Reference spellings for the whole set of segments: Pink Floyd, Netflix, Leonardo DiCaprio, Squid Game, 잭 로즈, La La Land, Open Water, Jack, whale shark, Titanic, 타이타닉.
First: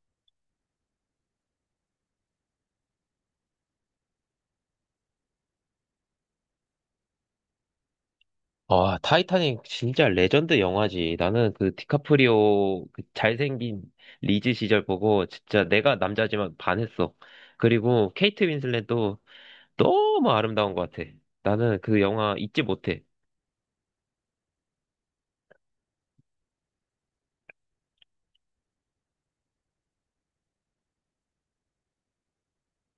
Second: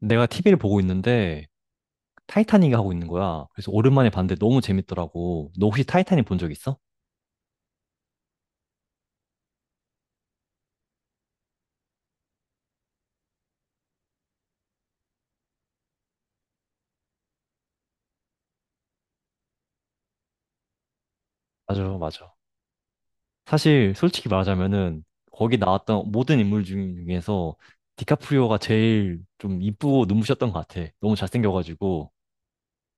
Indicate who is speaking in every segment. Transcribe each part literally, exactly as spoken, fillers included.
Speaker 1: 내가 티비를 보고 있는데 타이타닉이 하고 있는 거야. 그래서 오랜만에 봤는데 너무 재밌더라고. 너 혹시 타이타닉 본 적 있어?
Speaker 2: 아, 타이타닉 진짜 레전드 영화지. 나는 그 디카프리오 그 잘생긴 리즈 시절 보고 진짜 내가 남자지만 반했어. 그리고 케이트 윈슬렛도 너무 아름다운 것 같아. 나는
Speaker 1: 맞아,
Speaker 2: 그
Speaker 1: 맞아.
Speaker 2: 영화 잊지 못해.
Speaker 1: 사실 솔직히 말하자면은 거기 나왔던 모든 인물 중에서 디카프리오가 제일 좀 이쁘고 눈부셨던 것 같아. 너무 잘생겨가지고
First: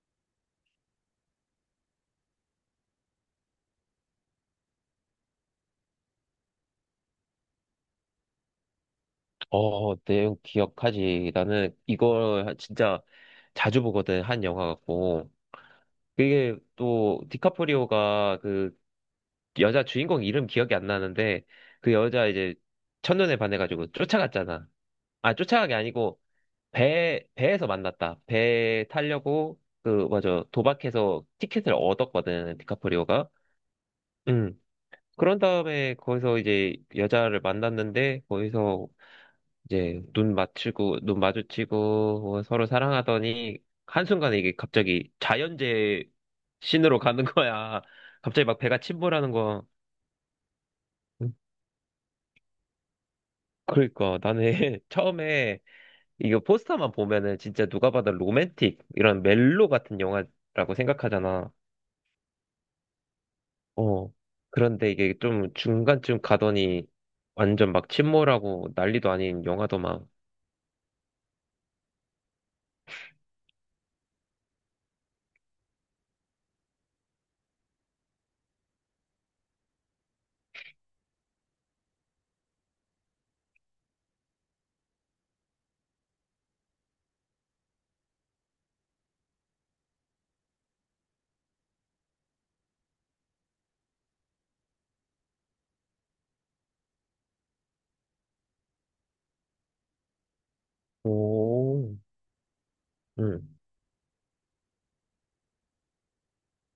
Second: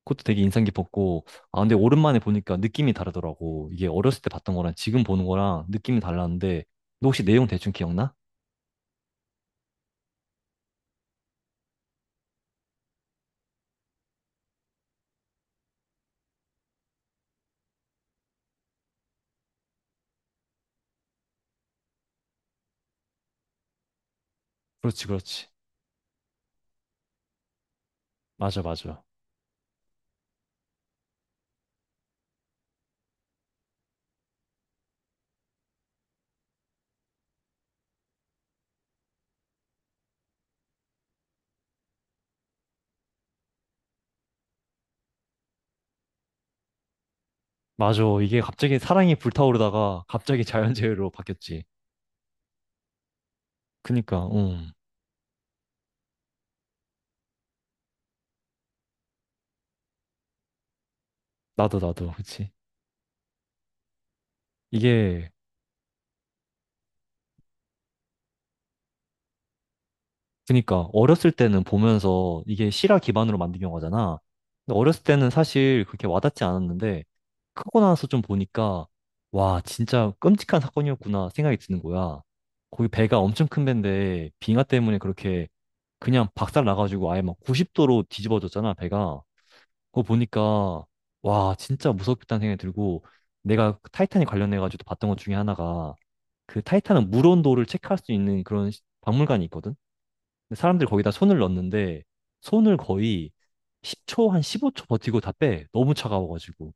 Speaker 1: 그것도 되게 인상 깊었고 아 근데 오랜만에 보니까 느낌이 다르더라고. 이게 어렸을 때 봤던 거랑 지금 보는 거랑 느낌이 달랐는데 너 혹시 내용 대충 기억나?
Speaker 2: 어, 내용 기억하지. 나는 이걸 진짜 자주 보거든, 한 영화 같고. 그게 또 디카프리오가 그 여자 주인공 이름 기억이 안 나는데 그 여자 이제 첫눈에 반해가지고 쫓아갔잖아.
Speaker 1: 그렇지,
Speaker 2: 아,
Speaker 1: 그렇지.
Speaker 2: 쫓아간 게 아니고 배, 배에서 만났다.
Speaker 1: 맞아,
Speaker 2: 배
Speaker 1: 맞아.
Speaker 2: 타려고, 그, 맞아. 도박해서 티켓을 얻었거든, 디카프리오가. 응. 그런 다음에 거기서 이제 여자를 만났는데, 거기서 이제 눈 맞추고, 눈 마주치고, 뭐 서로 사랑하더니, 한순간에 이게 갑자기 자연재해 으로 가는 거야.
Speaker 1: 맞아. 이게
Speaker 2: 갑자기 막
Speaker 1: 갑자기
Speaker 2: 배가
Speaker 1: 사랑이
Speaker 2: 침몰하는 거.
Speaker 1: 불타오르다가 갑자기 자연재해로
Speaker 2: 응.
Speaker 1: 바뀌었지.
Speaker 2: 그러니까
Speaker 1: 그니까,
Speaker 2: 나는
Speaker 1: 음.
Speaker 2: 처음에 이거 포스터만 보면은 진짜 누가 봐도 로맨틱, 이런 멜로 같은 영화라고 생각하잖아.
Speaker 1: 나도, 나도. 그치.
Speaker 2: 어. 그런데 이게
Speaker 1: 이게,
Speaker 2: 좀 중간쯤 가더니 완전 막 침몰하고 난리도 아닌 영화더만.
Speaker 1: 그니까, 어렸을 때는 보면서 이게 실화 기반으로 만든 영화잖아. 근데 어렸을 때는 사실 그렇게 와닿지 않았는데, 크고 나서 좀 보니까, 와, 진짜 끔찍한 사건이었구나 생각이 드는 거야. 거기 배가 엄청 큰 배인데, 빙하 때문에 그렇게 그냥 박살 나가지고 아예 막 구십 도로 뒤집어졌잖아, 배가. 그거 보니까 와 진짜 무섭겠다는 생각이 들고 내가 그 타이탄에 관련해가지고 봤던 것 중에 하나가 그 타이탄은 물 온도를 체크할 수 있는 그런 시- 박물관이 있거든. 근데 사람들이 거기다 손을
Speaker 2: 오,
Speaker 1: 넣는데 손을 거의
Speaker 2: 응.
Speaker 1: 십 초 한 십오 초 버티고 다 빼. 너무 차가워가지고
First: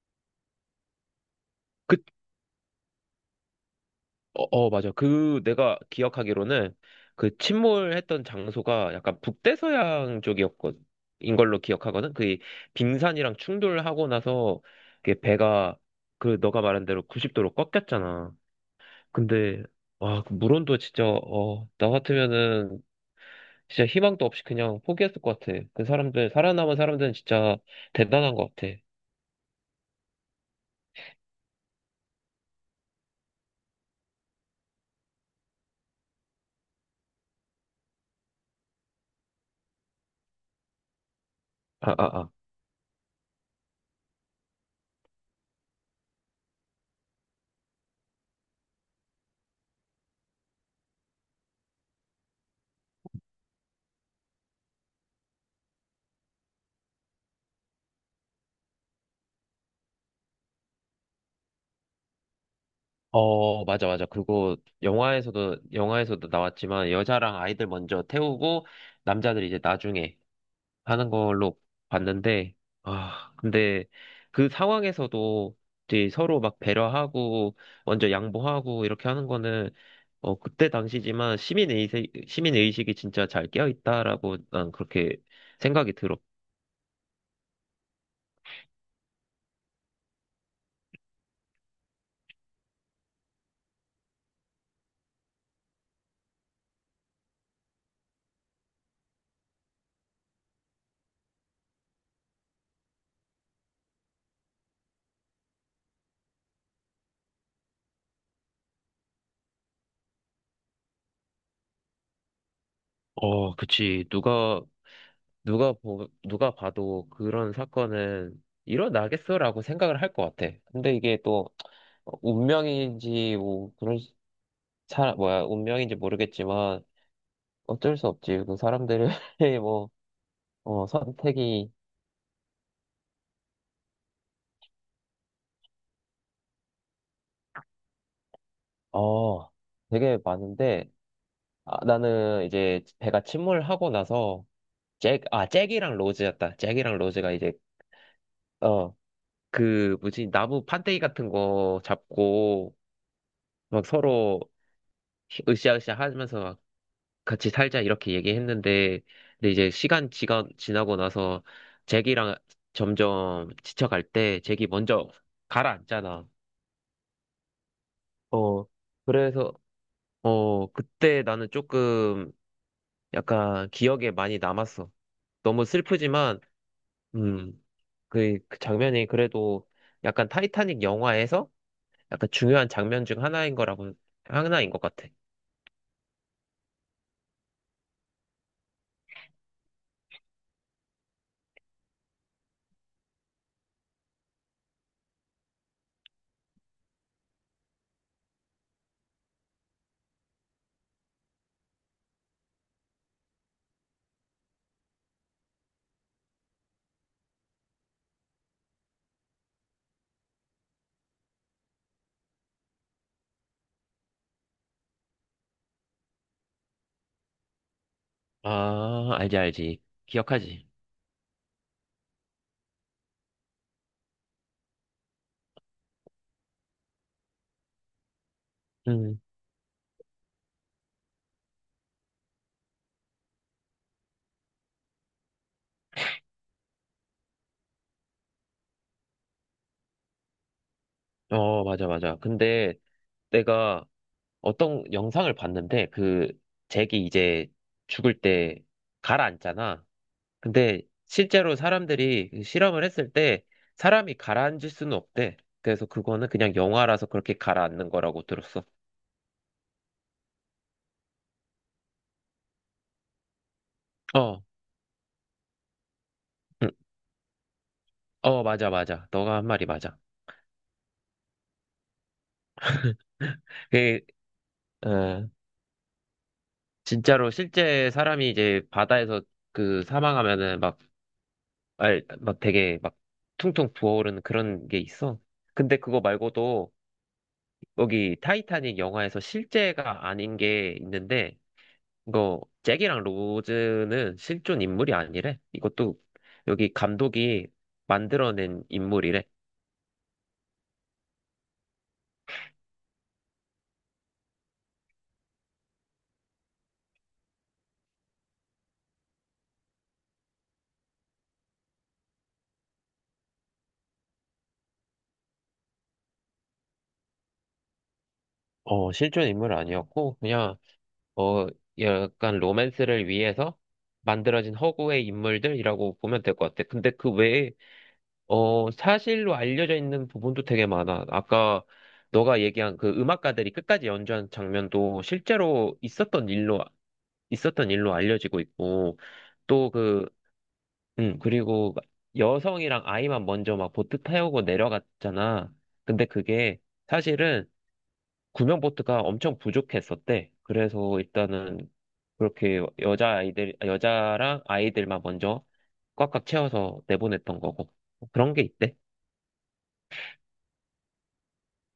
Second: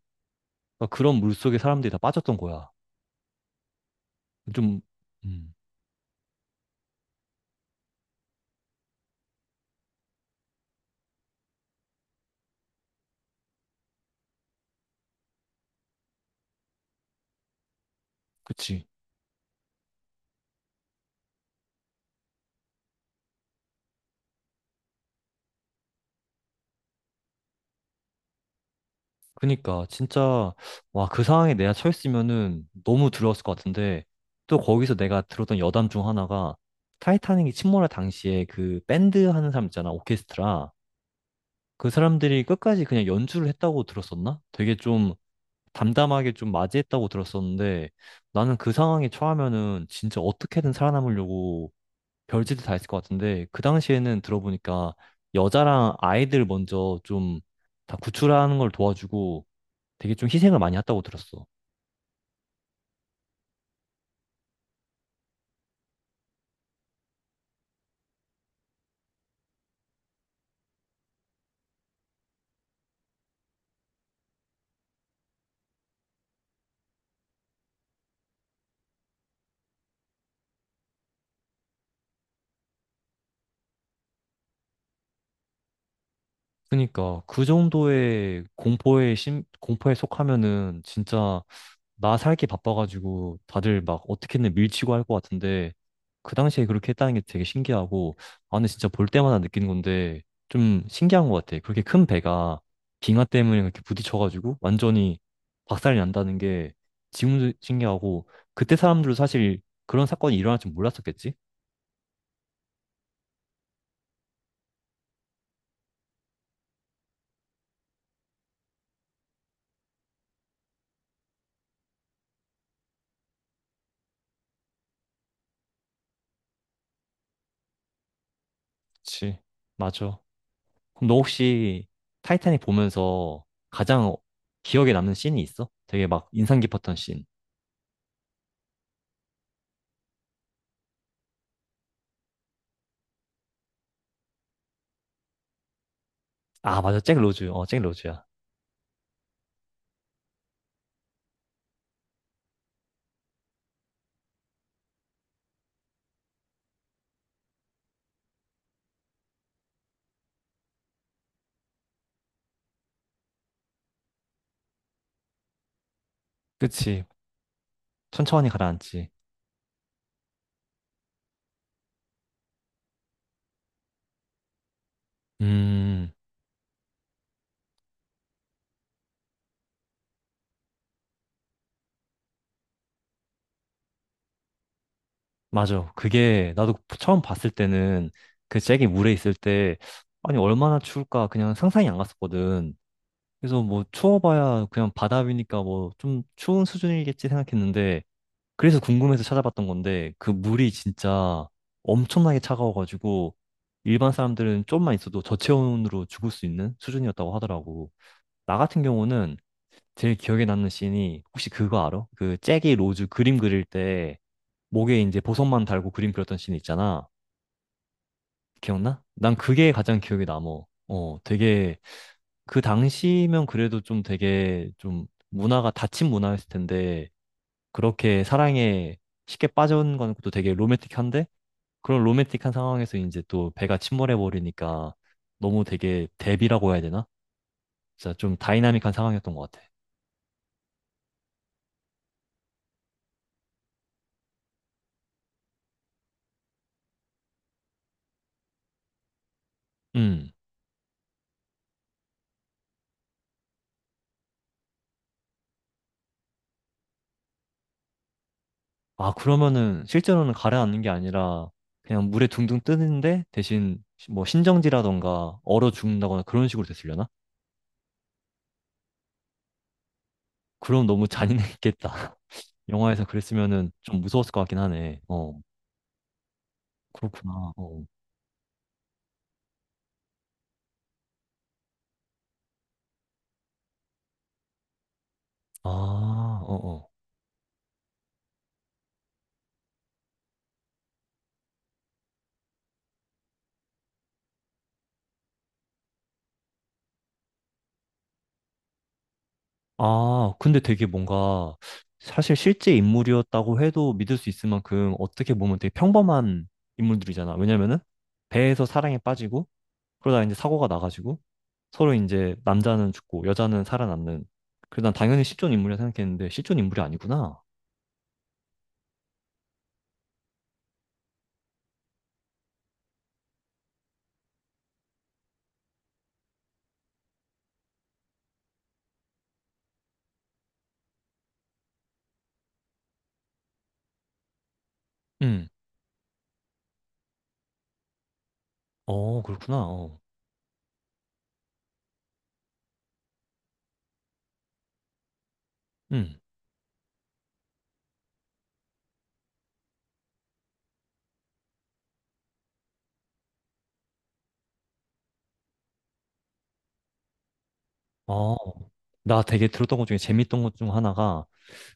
Speaker 1: 그러니까 그런 물 속에 사람들이
Speaker 2: 그,
Speaker 1: 다 빠졌던 거야.
Speaker 2: 어, 어,
Speaker 1: 좀
Speaker 2: 맞아. 그
Speaker 1: 음,
Speaker 2: 내가 기억하기로는 그 침몰했던 장소가 약간 북대서양 쪽이었거든. 인 걸로 기억하거든. 그 빙산이랑 충돌하고 나서 그 배가 그 너가 말한 대로 구십 도로 꺾였잖아.
Speaker 1: 그치.
Speaker 2: 근데 와, 그 물온도 진짜 어, 나 같으면은 진짜 희망도 없이 그냥 포기했을 것 같아. 그 사람들, 살아남은 사람들은 진짜 대단한 것 같아.
Speaker 1: 그니까 진짜 와 그 상황에 내가 처했으면은 너무 두려웠을 것 같은데 또 거기서 내가 들었던 여담 중 하나가 타이타닉이 침몰할 당시에 그 밴드 하는 사람 있잖아 오케스트라 그
Speaker 2: 아, 아, 아.
Speaker 1: 사람들이 끝까지 그냥 연주를 했다고 들었었나? 되게 좀 담담하게 좀 맞이했다고 들었었는데 나는 그 상황에 처하면은 진짜 어떻게든 살아남으려고 별짓을 다 했을 것 같은데 그 당시에는 들어보니까 여자랑 아이들 먼저 좀 다 구출하는 걸 도와주고 되게 좀 희생을 많이 했다고 들었어.
Speaker 2: 어, 맞아, 맞아. 그리고 영화에서도, 영화에서도 나왔지만 여자랑 아이들 먼저 태우고 남자들 이제 나중에 하는 걸로 봤는데, 아, 근데 그 상황에서도 이제 서로 막 배려하고 먼저 양보하고 이렇게 하는 거는 어, 그때 당시지만 시민의식, 시민의식이 진짜 잘 깨어있다라고 난 그렇게 생각이 들어.
Speaker 1: 그러니까 그 정도의 공포에 심, 공포에 속하면은 진짜 나 살기 바빠가지고 다들 막 어떻게든 밀치고 할 것 같은데 그 당시에 그렇게 했다는 게 되게 신기하고 아 근데 진짜 볼 때마다 느끼는 건데 좀 신기한 것 같아. 그렇게 큰 배가 빙하 때문에 그렇게 부딪혀가지고 완전히 박살이 난다는 게 지금도 신기하고 그때 사람들도 사실 그런 사건이 일어날 줄 몰랐었겠지?
Speaker 2: 어, 그치. 누가, 누가 보, 누가 봐도 그런 사건은 일어나겠어라고 생각을 할 것 같아. 근데 이게 또, 운명인지, 뭐, 그런, 사, 뭐야, 운명인지 모르겠지만, 어쩔 수 없지. 그 사람들의,
Speaker 1: 그치.
Speaker 2: 뭐,
Speaker 1: 맞아.
Speaker 2: 어,
Speaker 1: 그럼 너
Speaker 2: 선택이,
Speaker 1: 혹시 타이타닉 보면서 가장 기억에 남는 씬이 있어? 되게 막 인상 깊었던 씬.
Speaker 2: 어, 되게 많은데, 아, 나는 이제 배가 침몰하고 나서, 잭, 아, 잭이랑 로즈였다.
Speaker 1: 아,
Speaker 2: 잭이랑
Speaker 1: 맞아. 잭
Speaker 2: 로즈가
Speaker 1: 로즈.
Speaker 2: 이제,
Speaker 1: 어, 잭 로즈야.
Speaker 2: 어, 그, 뭐지, 나무 판때기 같은 거 잡고, 막 서로, 으쌰으쌰 하면서 막 같이 살자 이렇게 얘기했는데 근데 이제 시간 지가, 지나고 나서 잭이랑 점점 지쳐갈 때 잭이 먼저 가라앉잖아.
Speaker 1: 그치. 천천히
Speaker 2: 어
Speaker 1: 가라앉지.
Speaker 2: 그래서 어 그때 나는 조금 약간 기억에 많이 남았어. 너무
Speaker 1: 음,
Speaker 2: 슬프지만 음그 그그 장면이 그래도 약간 타이타닉 영화에서 약간 중요한 장면 중 하나인 거라고 하나인 것 같아.
Speaker 1: 맞아. 그게 나도 처음 봤을 때는 그 잭이 물에 있을 때 아니 얼마나 추울까 그냥 상상이 안 갔었거든. 그래서 뭐 추워봐야 그냥 바다 위니까 뭐 좀 추운 수준이겠지 생각했는데 그래서 궁금해서 찾아봤던 건데 그 물이 진짜 엄청나게 차가워가지고 일반 사람들은 좀만 있어도 저체온으로 죽을 수 있는 수준이었다고 하더라고. 나 같은 경우는 제일 기억에 남는 씬이 혹시 그거 알아? 그 잭이 로즈 그림 그릴 때 목에 이제 보석만 달고 그림 그렸던 씬 있잖아. 기억나?
Speaker 2: 아
Speaker 1: 난
Speaker 2: 알지
Speaker 1: 그게
Speaker 2: 알지
Speaker 1: 가장 기억에 남어.
Speaker 2: 기억하지.
Speaker 1: 어, 되게 그 당시면 그래도 좀 되게 좀 문화가 닫힌 문화였을 텐데 그렇게 사랑에
Speaker 2: 음.
Speaker 1: 쉽게 빠져온 건 것도 되게 로맨틱한데 그런 로맨틱한 상황에서 이제 또 배가 침몰해 버리니까 너무 되게 대비라고 해야 되나? 진짜 좀 다이나믹한 상황이었던 것 같아.
Speaker 2: 어, 맞아, 맞아. 근데 내가 어떤 영상을 봤는데 그 잭이 이제 죽을 때 가라앉잖아.
Speaker 1: 음.
Speaker 2: 근데 실제로 사람들이 그 실험을 했을 때 사람이 가라앉을 수는 없대. 그래서 그거는 그냥 영화라서 그렇게 가라앉는 거라고 들었어.
Speaker 1: 아, 그러면은 실제로는 가라앉는 게 아니라 그냥 물에 둥둥 뜨는데 대신 시- 뭐
Speaker 2: 어,
Speaker 1: 신정지라던가 얼어 죽는다거나 그런 식으로
Speaker 2: 응.
Speaker 1: 됐으려나?
Speaker 2: 어, 맞아, 맞아. 너가 한 말이 맞아.
Speaker 1: 그럼 너무 잔인했겠다. 영화에서 그랬으면은 좀
Speaker 2: 그,
Speaker 1: 무서웠을 것 같긴 하네.
Speaker 2: 어,
Speaker 1: 어,
Speaker 2: 진짜로
Speaker 1: 그렇구나. 어.
Speaker 2: 실제 사람이 이제 바다에서 그 사망하면은 막 알, 막 되게 막 퉁퉁 부어오르는 그런 게 있어.
Speaker 1: 아,
Speaker 2: 근데 그거
Speaker 1: 어,
Speaker 2: 말고도
Speaker 1: 어.
Speaker 2: 여기 타이타닉 영화에서 실제가 아닌 게 있는데 이거 잭이랑 로즈는 실존 인물이 아니래. 이것도 여기 감독이 만들어낸 인물이래.
Speaker 1: 아, 근데 되게 뭔가 사실 실제 인물이었다고 해도 믿을 수 있을 만큼 어떻게 보면 되게 평범한 인물들이잖아. 왜냐면은 배에서 사랑에 빠지고 그러다 이제 사고가 나가지고 서로 이제 남자는 죽고 여자는 살아남는. 그래서 난 당연히 실존 인물이라 생각했는데 실존 인물이 아니구나.
Speaker 2: 어, 실존 인물 아니었고 그냥 어 약간 로맨스를 위해서 만들어진 허구의 인물들이라고 보면 될 것 같아. 근데 그 외에 어, 사실로 알려져 있는 부분도 되게 많아. 아까 너가 얘기한 그 음악가들이 끝까지 연주한 장면도
Speaker 1: 응.
Speaker 2: 실제로 있었던 일로, 있었던 일로 알려지고 있고,
Speaker 1: 어, 그렇구나.
Speaker 2: 또
Speaker 1: 어.
Speaker 2: 그, 음, 그리고 여성이랑 아이만 먼저 막 보트 태우고 내려갔잖아. 근데
Speaker 1: 응.
Speaker 2: 그게 사실은 구명보트가 엄청 부족했었대. 그래서 일단은 그렇게 여자아이들, 여자랑 아이들만 먼저 꽉꽉 채워서 내보냈던 거고. 그런
Speaker 1: 어.
Speaker 2: 게 있대.
Speaker 1: 나 되게 들었던 것 중에 재밌던 것 중 하나가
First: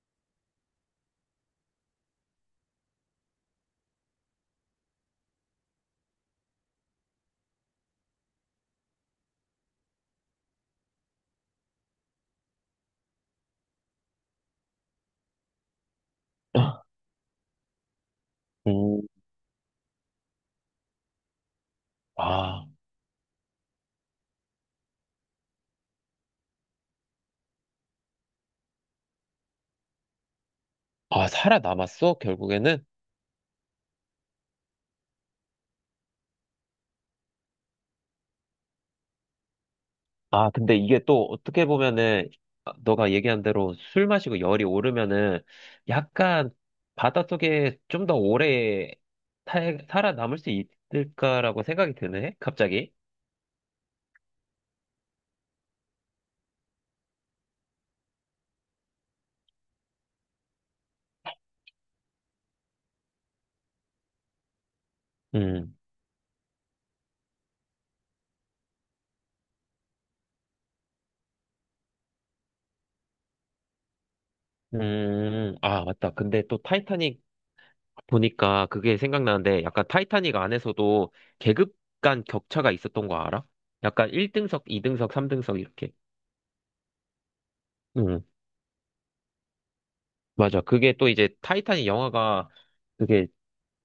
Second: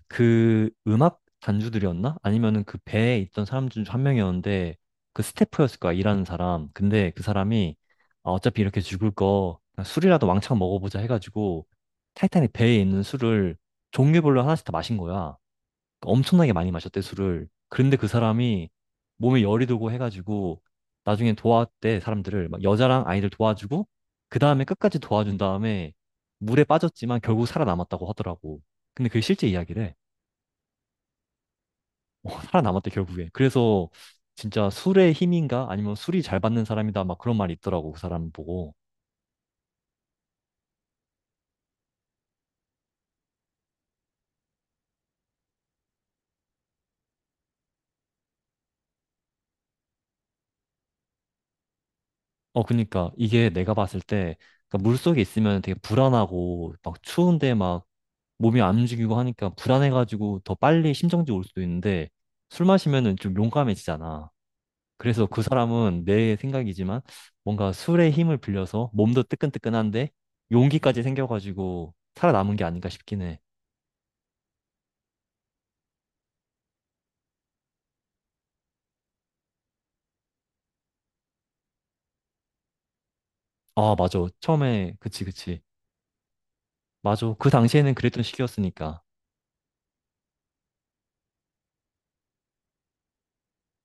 Speaker 1: 그 음악 단주들이었나? 아니면은 그 배에 있던 사람 중 한 명이었는데 그 스태프였을 거야, 일하는 사람. 근데 그 사람이 아, 어차피 이렇게 죽을 거 그냥 술이라도 왕창 먹어보자 해가지고 타이탄이 배에 있는 술을 종류별로 하나씩 다 마신 거야. 그러니까 엄청나게 많이 마셨대, 술을. 그런데 그 사람이
Speaker 2: 음,
Speaker 1: 몸에 열이 들고 해가지고 나중에 도왔대, 사람들을. 막
Speaker 2: 아,
Speaker 1: 여자랑 아이들 도와주고, 그 다음에 끝까지 도와준 다음에 물에 빠졌지만 결국 살아남았다고 하더라고. 근데 그게 실제 이야기래.
Speaker 2: 아, 살아남았어,
Speaker 1: 어,
Speaker 2: 결국에는?
Speaker 1: 살아남았대, 결국에. 그래서 진짜 술의 힘인가? 아니면 술이 잘 받는 사람이다. 막 그런 말이 있더라고, 그 사람 보고.
Speaker 2: 아, 근데 이게 또 어떻게 보면은, 아, 너가 얘기한 대로 술 마시고 열이 오르면은, 약간 바닷속에 좀 더 오래 탈- 살아남을 수 있을까라고 생각이 드네,
Speaker 1: 어,
Speaker 2: 갑자기.
Speaker 1: 그니까 이게 내가 봤을 때, 그러니까 물속에 있으면 되게 불안하고, 막 추운데 막 몸이 안 움직이고 하니까 불안해가지고 더 빨리 심정지 올 수도 있는데 술 마시면은 좀 용감해지잖아. 그래서 그
Speaker 2: 음,
Speaker 1: 사람은 내 생각이지만 뭔가 술의 힘을 빌려서 몸도 뜨끈뜨끈한데 용기까지 생겨가지고 살아남은 게 아닌가 싶긴 해.
Speaker 2: 음, 아, 맞다. 근데 또 타이타닉 보니까 그게 생각나는데, 약간 타이타닉 안에서도 계급 간 격차가 있었던 거 알아?
Speaker 1: 아,
Speaker 2: 약간
Speaker 1: 맞아.
Speaker 2: 일등석,
Speaker 1: 처음에,
Speaker 2: 이등석,
Speaker 1: 그치,
Speaker 2: 삼등석
Speaker 1: 그치.
Speaker 2: 이렇게.
Speaker 1: 맞아. 그 당시에는 그랬던 시기였으니까.
Speaker 2: 맞아. 그게 또 이제 타이탄이 영화가 그게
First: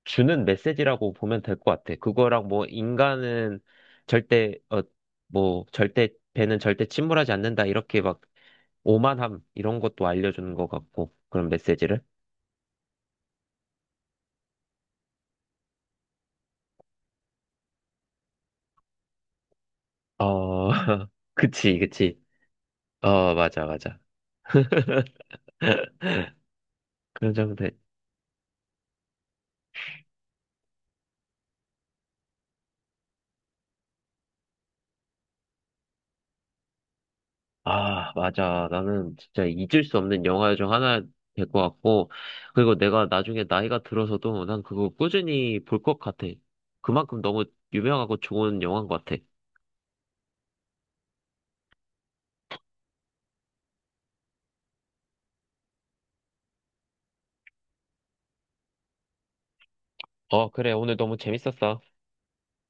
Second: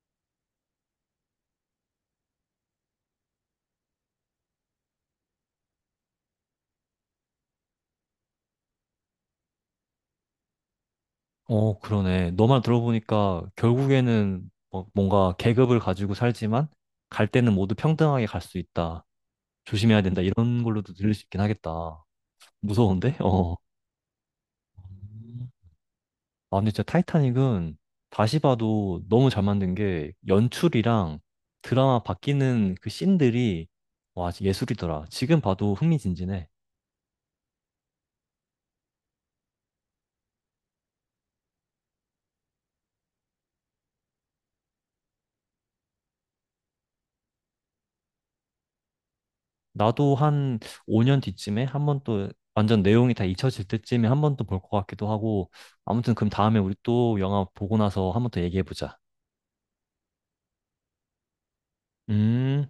Speaker 2: 주는 메시지라고 보면 될 것 같아. 그거랑 뭐 인간은 절대, 어, 뭐 절대, 배는 절대 침몰하지 않는다. 이렇게 막 오만함 이런 것도 알려주는 것 같고. 그런
Speaker 1: 어,
Speaker 2: 메시지를.
Speaker 1: 그러네. 너만 들어보니까 결국에는 뭐- 뭔가 계급을 가지고 살지만 갈 때는 모두 평등하게 갈 수 있다. 조심해야 된다. 이런
Speaker 2: 어,
Speaker 1: 걸로도 들릴 수 있긴
Speaker 2: 그치,
Speaker 1: 하겠다.
Speaker 2: 그치.
Speaker 1: 무서운데?
Speaker 2: 어,
Speaker 1: 어.
Speaker 2: 맞아, 맞아.
Speaker 1: 아, 근데 진짜
Speaker 2: 그런 정도.
Speaker 1: 타이타닉은 다시 봐도 너무 잘 만든 게 연출이랑 드라마 바뀌는 그 씬들이 와, 예술이더라. 지금 봐도 흥미진진해.
Speaker 2: 아, 맞아. 나는 진짜 잊을 수 없는 영화 중 하나 될 것 같고, 그리고 내가 나중에 나이가 들어서도 난 그거 꾸준히 볼 것 같아. 그만큼 너무 유명하고 좋은 영화인 것 같아.
Speaker 1: 나도 한 오 년 뒤쯤에 한 번 또 완전 내용이 다 잊혀질 때쯤에 한 번 또 볼 것 같기도 하고 아무튼 그럼 다음에 우리 또 영화 보고 나서 한 번 더 얘기해보자.
Speaker 2: 어, 그래. 오늘 너무 재밌었어.
Speaker 1: 음.